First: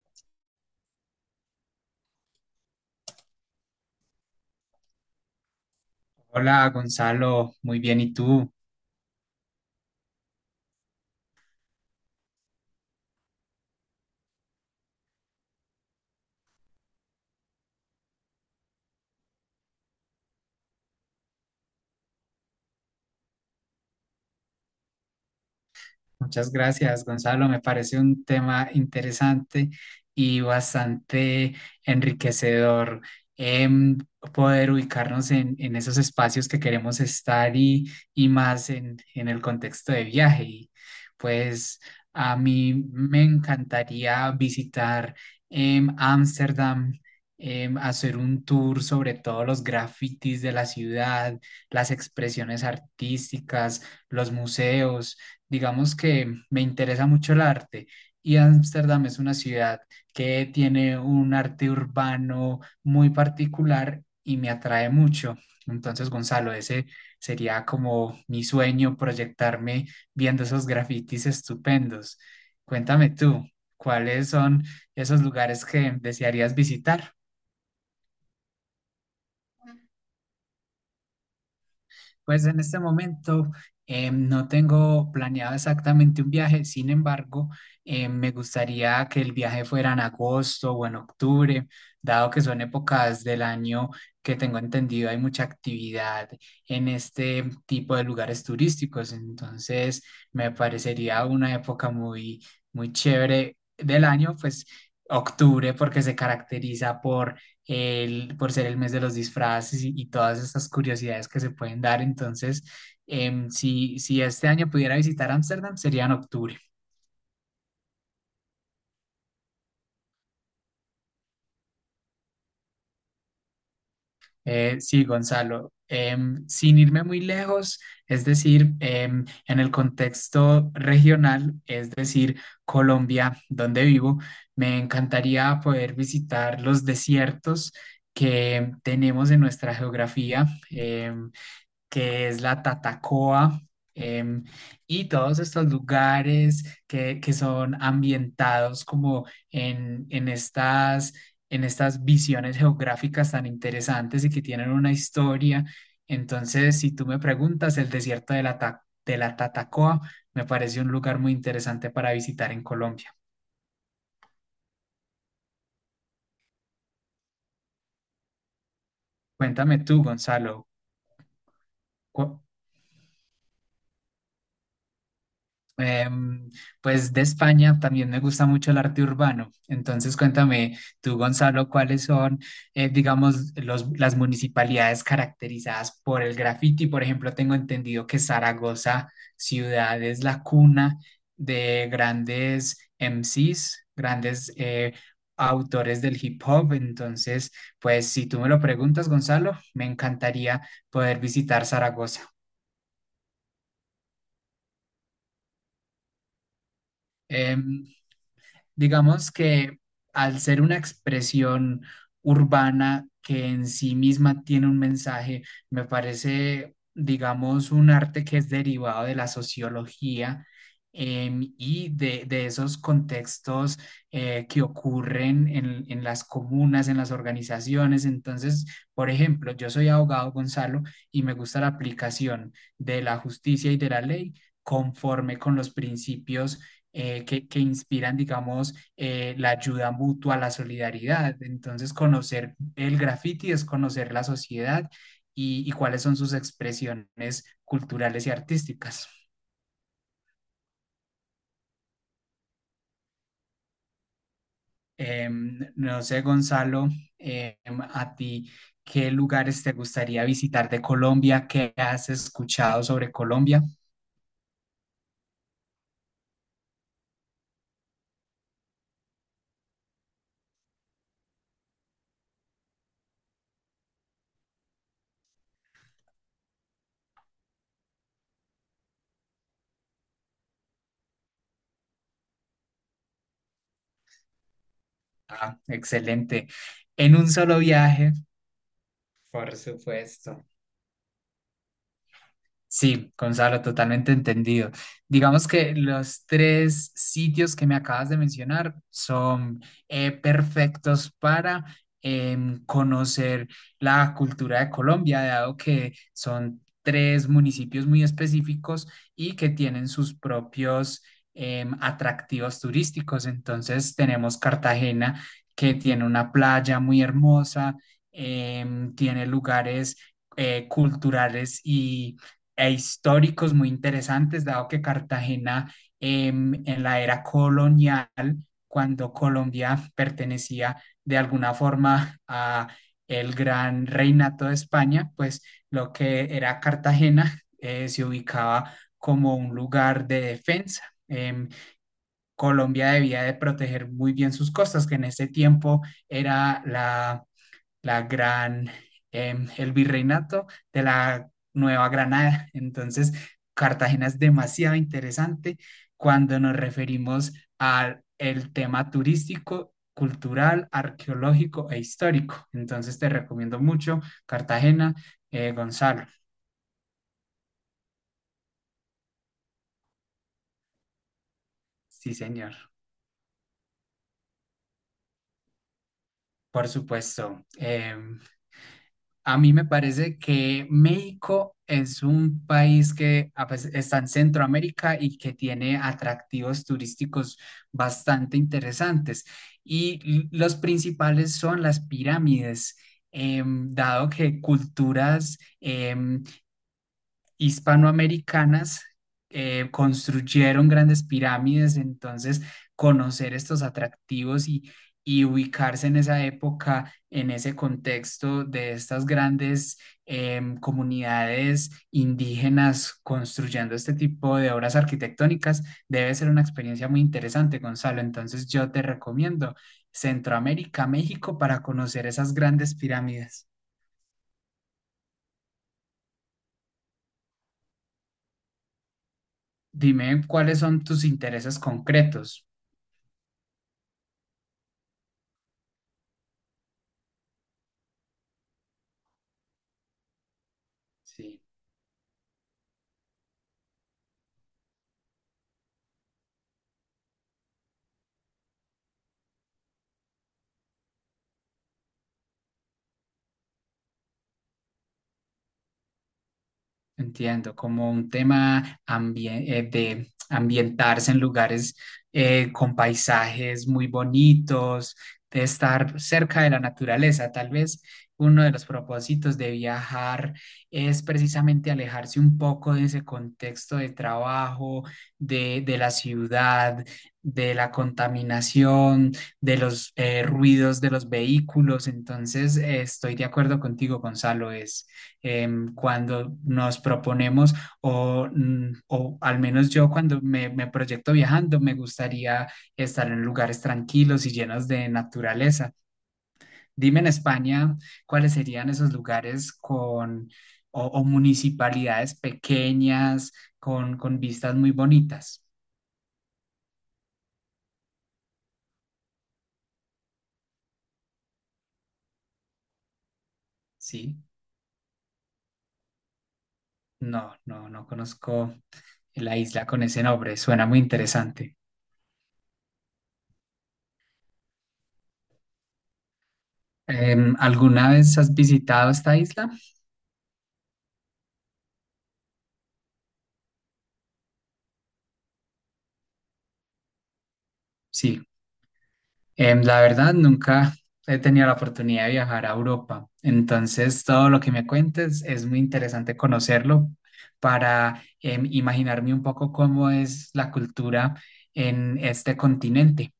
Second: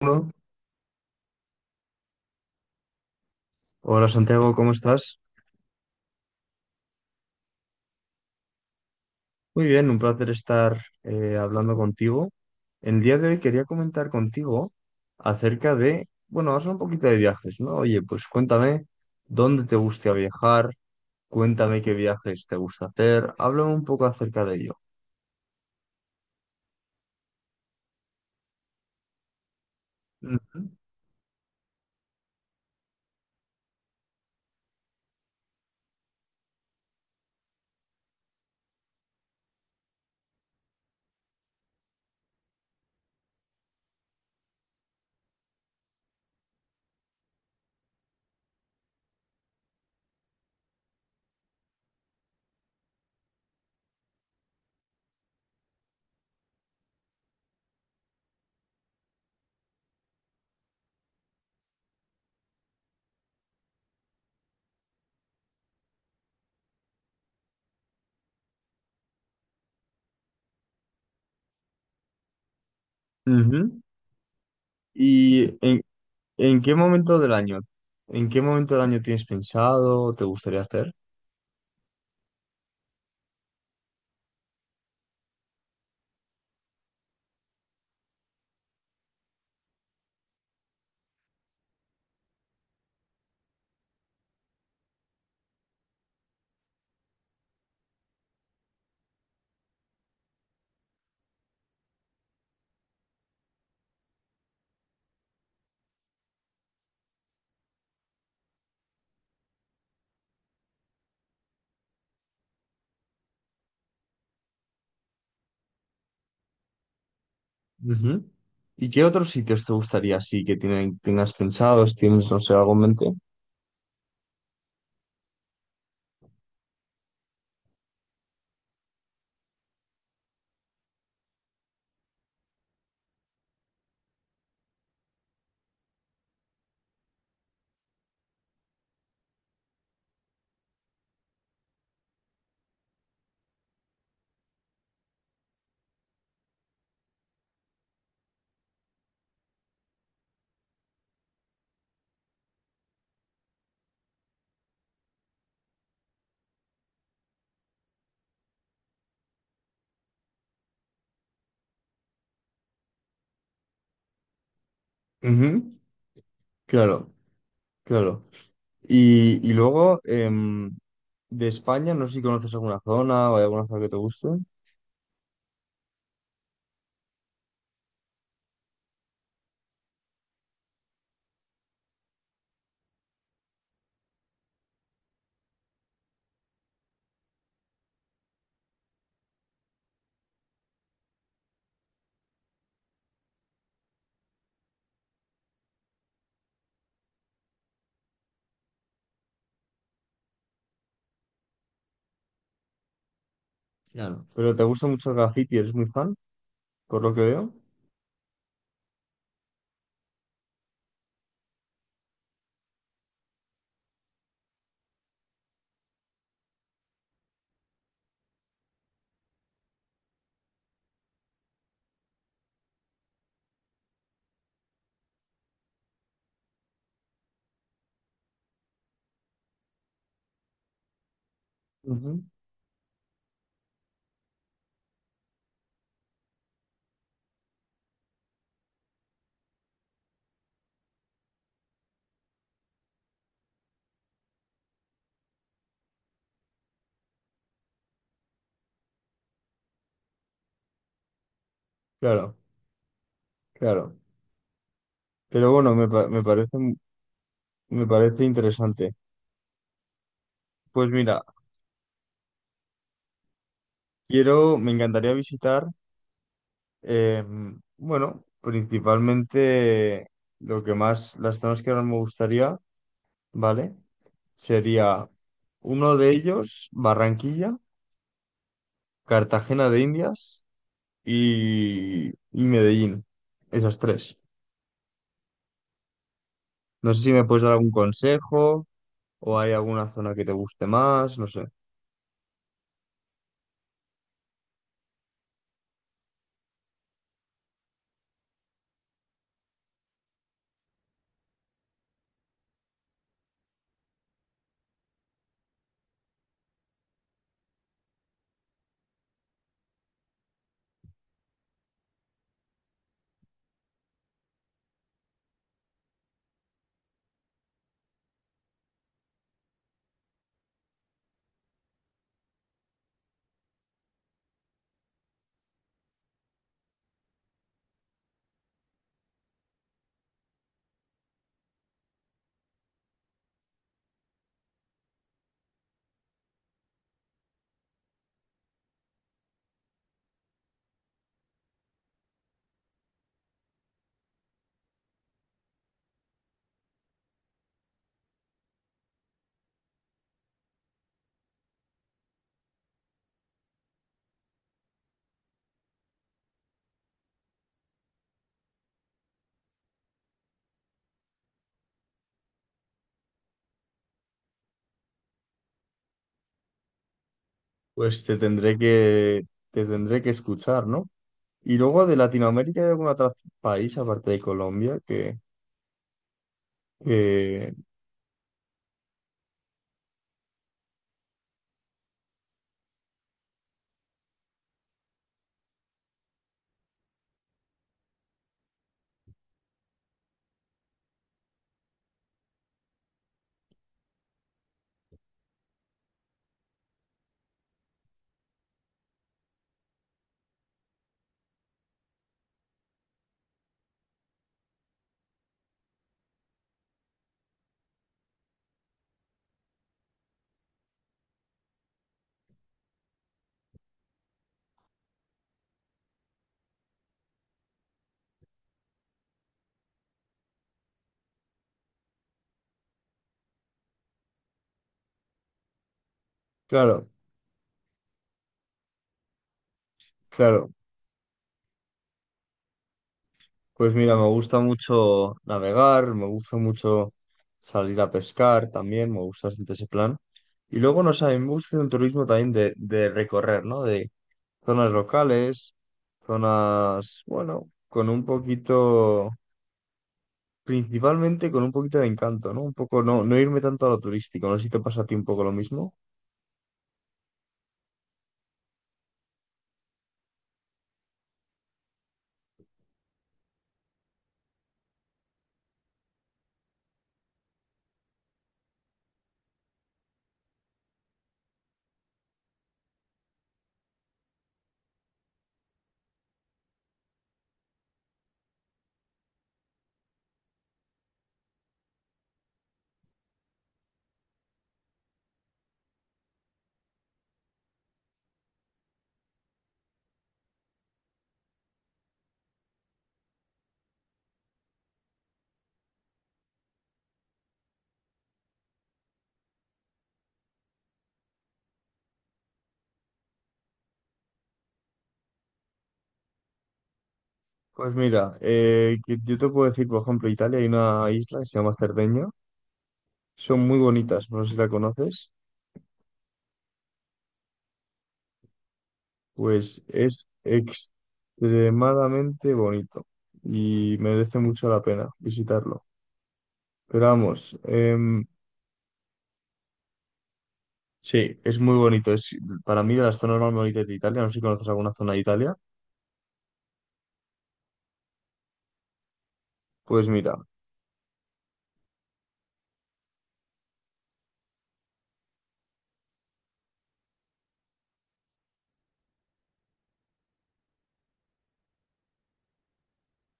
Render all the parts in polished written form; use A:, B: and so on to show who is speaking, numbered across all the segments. A: Bueno, hola Santiago, ¿cómo estás?
B: Hola Gonzalo, muy bien, ¿y tú?
A: Muy bien, un placer estar hablando contigo. El día de hoy quería comentar contigo acerca de, bueno, vamos a hablar un poquito de viajes, ¿no? Oye, pues cuéntame dónde te gusta viajar, cuéntame qué viajes te gusta hacer, háblame un poco acerca de ello.
B: Muchas gracias, Gonzalo. Me parece un tema interesante y
A: Ujú.
B: bastante enriquecedor, em, poder ubicarnos en esos espacios que queremos estar y más en el contexto de viaje. Y pues a mí me encantaría visitar, Ámsterdam. Hacer un tour sobre todos los grafitis de la ciudad, las expresiones artísticas, los museos. Digamos que me interesa mucho el arte y Ámsterdam es una ciudad que tiene un arte urbano muy particular y me atrae mucho. Entonces, Gonzalo, ese sería como mi sueño, proyectarme viendo esos grafitis estupendos. Cuéntame tú,
A: Ujú.
B: ¿cuáles son esos
A: ¿Y
B: lugares
A: en,
B: que desearías
A: ¿En qué
B: visitar?
A: momento del año? ¿En qué momento del año tienes pensado, te gustaría hacer?
B: Pues en este momento no tengo planeado exactamente un viaje. Sin embargo, me gustaría que el viaje fuera en agosto o en octubre, dado que son épocas del año que tengo entendido hay mucha actividad en este tipo de lugares turísticos. Entonces me parecería una época muy, muy chévere del año, pues octubre porque se caracteriza por por ser el mes de los disfraces y todas estas curiosidades que se pueden dar. Entonces, si este año pudiera visitar Ámsterdam, sería en octubre.
A: Ujú. ¿Y qué otros sitios te gustaría así que tienen, tengas pensados? ¿Tienes, no sé, algo en mente?
B: Sí, Gonzalo, sin irme muy lejos, es decir, en el contexto regional, es decir, Colombia, donde vivo, me encantaría poder visitar los desiertos que tenemos en nuestra geografía. em, que es la Tatacoa, em, y todos estos lugares que son ambientados como en en estas visiones geográficas tan interesantes y que tienen una historia. Entonces, si tú me preguntas, el desierto de la Tatacoa me parece un lugar muy interesante para visitar en Colombia.
A: Ujú. Claro, claro. Y
B: Cuéntame
A: luego,
B: tú, Gonzalo,
A: de España, no sé si
B: cu-
A: conoces alguna zona o hay alguna zona que te guste.
B: Em, pues de España también me gusta mucho el arte urbano. Entonces cuéntame tú, Gonzalo, cuáles son, digamos, las municipalidades caracterizadas por el graffiti. Por ejemplo, tengo entendido que Zaragoza, ciudad, es la cuna de grandes MCs, grandes autores del hip hop. Entonces, pues si tú me lo preguntas, Gonzalo, me encantaría poder visitar Zaragoza.
A: Claro. Pero te gusta mucho el graffiti, eres muy fan, por lo que veo.
B: Em, Digamos que al ser una expresión urbana que en sí misma tiene un mensaje, me parece, digamos, un arte que es derivado de la sociología, y de esos contextos que ocurren en las comunas, en las organizaciones. Entonces, por ejemplo, yo soy abogado, Gonzalo, y me gusta la
A: Ujú.
B: aplicación de la justicia y de la ley conforme con los principios que inspiran, digamos, la ayuda mutua, la solidaridad. Entonces, conocer el graffiti es conocer la sociedad y cuáles son sus expresiones culturales y artísticas.
A: Claro, claro. Pero bueno,
B: No sé, Gonzalo, em,
A: me
B: a
A: parece
B: ti,
A: interesante.
B: ¿qué lugares te gustaría visitar de
A: Pues mira,
B: Colombia? ¿Qué has escuchado sobre Colombia?
A: quiero, me encantaría visitar. Eh, bueno, principalmente lo que más, las zonas que más me gustaría, ¿vale? Sería uno de ellos, Barranquilla, Cartagena de Indias y Medellín. Esas tres.
B: Ah, excelente.
A: No sé si
B: En
A: me
B: un
A: puedes dar
B: solo
A: algún
B: viaje,
A: consejo o hay
B: por
A: alguna zona que te
B: supuesto.
A: guste más, no sé.
B: Sí, Gonzalo, totalmente entendido. Digamos que los tres sitios que me acabas de mencionar son, perfectos para conocer la cultura de Colombia, dado que son tres municipios muy específicos y que tienen sus propios atractivos turísticos. Entonces tenemos Cartagena, que tiene una playa muy hermosa, tiene lugares culturales y e históricos muy interesantes, dado que Cartagena, en la era colonial, cuando Colombia pertenecía de alguna forma a el gran reinato de España, pues lo que era Cartagena se ubicaba como un lugar de defensa. Colombia debía de proteger muy bien sus costas, que en ese tiempo era la gran, el virreinato de la Nueva Granada. Entonces, Cartagena es demasiado interesante cuando nos referimos al el tema turístico, cultural, arqueológico e histórico. Entonces, te recomiendo mucho Cartagena, Gonzalo.
A: Pues te tendré que, te tendré que escuchar, ¿no? Y luego de
B: Sí, señor.
A: Latinoamérica hay algún otro país aparte de Colombia
B: Por supuesto.
A: que
B: A mí me parece que México es un país que está en Centroamérica y que tiene atractivos turísticos bastante interesantes. Y los principales son las pirámides, dado que culturas hispanoamericanas construyeron grandes pirámides. Entonces conocer estos atractivos y ubicarse en esa época, en ese contexto de estas grandes comunidades indígenas construyendo este tipo de obras arquitectónicas, debe ser una experiencia muy interesante, Gonzalo. Entonces yo te recomiendo Centroamérica, México, para conocer esas grandes pirámides.
A: claro.
B: Dime
A: Claro,
B: cuáles son tus intereses concretos.
A: pues mira, me gusta mucho navegar, me gusta mucho salir a pescar también, me gusta bastante ese plan. Y luego, no sé, a mí me
B: Sí.
A: gusta un turismo también de recorrer, ¿no? De zonas locales, zonas, bueno, con un poquito, principalmente con un poquito de encanto, ¿no? Un poco, no, no irme tanto a lo turístico, no sé si te pasa a ti un poco lo mismo.
B: Entiendo, como un tema de ambientarse en lugares con paisajes muy bonitos, de estar cerca de la naturaleza. Tal vez uno de los propósitos de viajar es precisamente alejarse un poco de ese contexto de trabajo, de la ciudad, de la contaminación, de los ruidos de los vehículos. Entonces, estoy de acuerdo contigo, Gonzalo. Es, cuando nos proponemos o, mm, o al menos yo cuando me proyecto viajando, me gustaría estar en lugares tranquilos y llenos de naturaleza. Dime en España cuáles serían esos lugares con o municipalidades pequeñas con vistas muy bonitas.
A: Pues mira, yo te puedo decir, por ejemplo, Italia hay una isla que se llama Cerdeña, son muy bonitas,
B: Sí,
A: no sé si la conoces.
B: no conozco la
A: Pues
B: isla con ese
A: es
B: nombre, suena muy interesante.
A: extremadamente bonito y merece mucho la pena visitarlo. Pero vamos,
B: Em, ¿alguna vez has visitado esta isla?
A: sí, es muy bonito. Es para mí de las zonas más bonitas de Italia. No sé si conoces alguna zona de Italia.
B: Sí. La
A: Pues
B: verdad,
A: mira,
B: nunca he tenido la oportunidad de viajar a Europa, entonces todo lo que me cuentes es muy interesante conocerlo para imaginarme un poco cómo es la cultura en este continente.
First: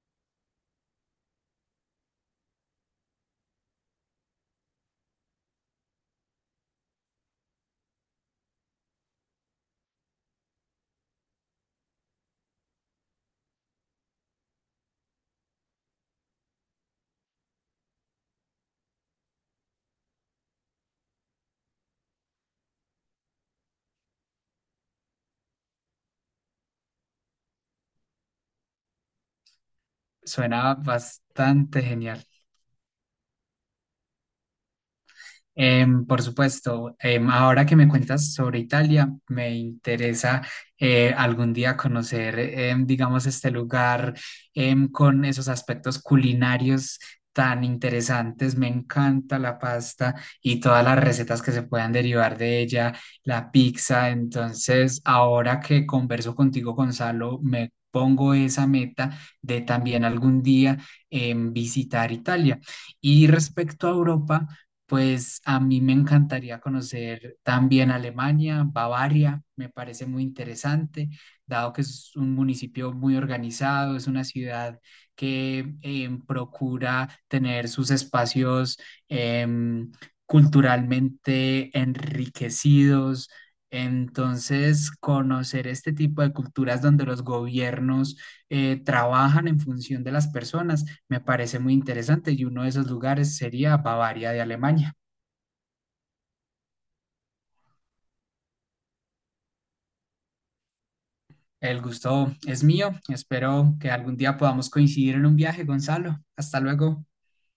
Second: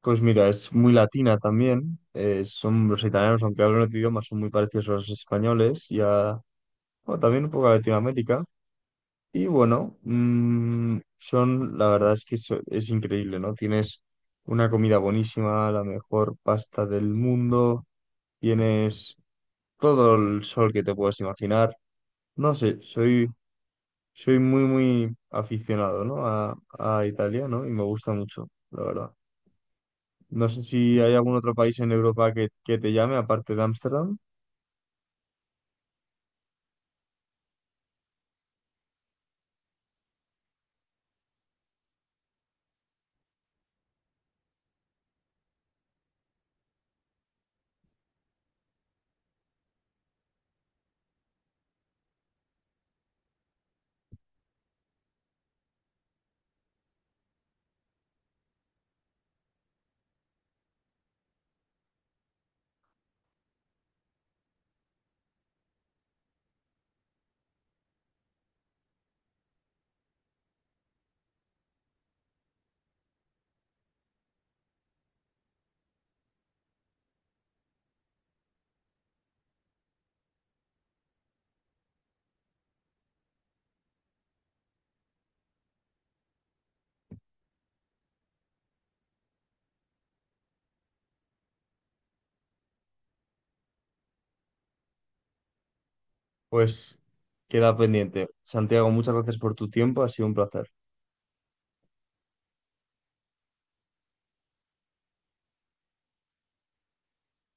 A: pues mira, es muy latina también. Son los italianos, aunque hablan otro idioma, son muy parecidos a los españoles y a, bueno, también un poco a Latinoamérica. Y bueno, son, la verdad es que es increíble, ¿no? Tienes una comida buenísima, la mejor pasta del mundo, tienes todo el sol que te puedes imaginar. No sé, soy, soy muy, muy aficionado, ¿no? A Italia, ¿no? Y me gusta mucho, la verdad. No sé
B: Suena
A: si hay algún otro país
B: bastante
A: en
B: genial.
A: Europa que te llame, aparte de Ámsterdam,
B: Por supuesto, ahora que me cuentas sobre Italia, me interesa, algún día conocer, digamos, este lugar, con esos aspectos culinarios tan interesantes. Me encanta la pasta y todas las recetas que se puedan derivar de ella, la pizza. Entonces, ahora que converso contigo, Gonzalo, me pongo esa meta de también algún día visitar Italia. Y respecto a Europa, pues a mí me encantaría conocer también Alemania, Bavaria, me parece muy interesante, dado que es un municipio muy organizado, es una ciudad que procura tener sus espacios em, culturalmente enriquecidos. Entonces, conocer este tipo de culturas donde los gobiernos trabajan en función de las personas me parece muy interesante y uno de esos lugares sería Bavaria de Alemania.
A: pues queda pendiente. Santiago, muchas gracias por tu tiempo, ha sido un placer.
B: El gusto es mío. Espero que algún día podamos coincidir en un viaje, Gonzalo. Hasta luego.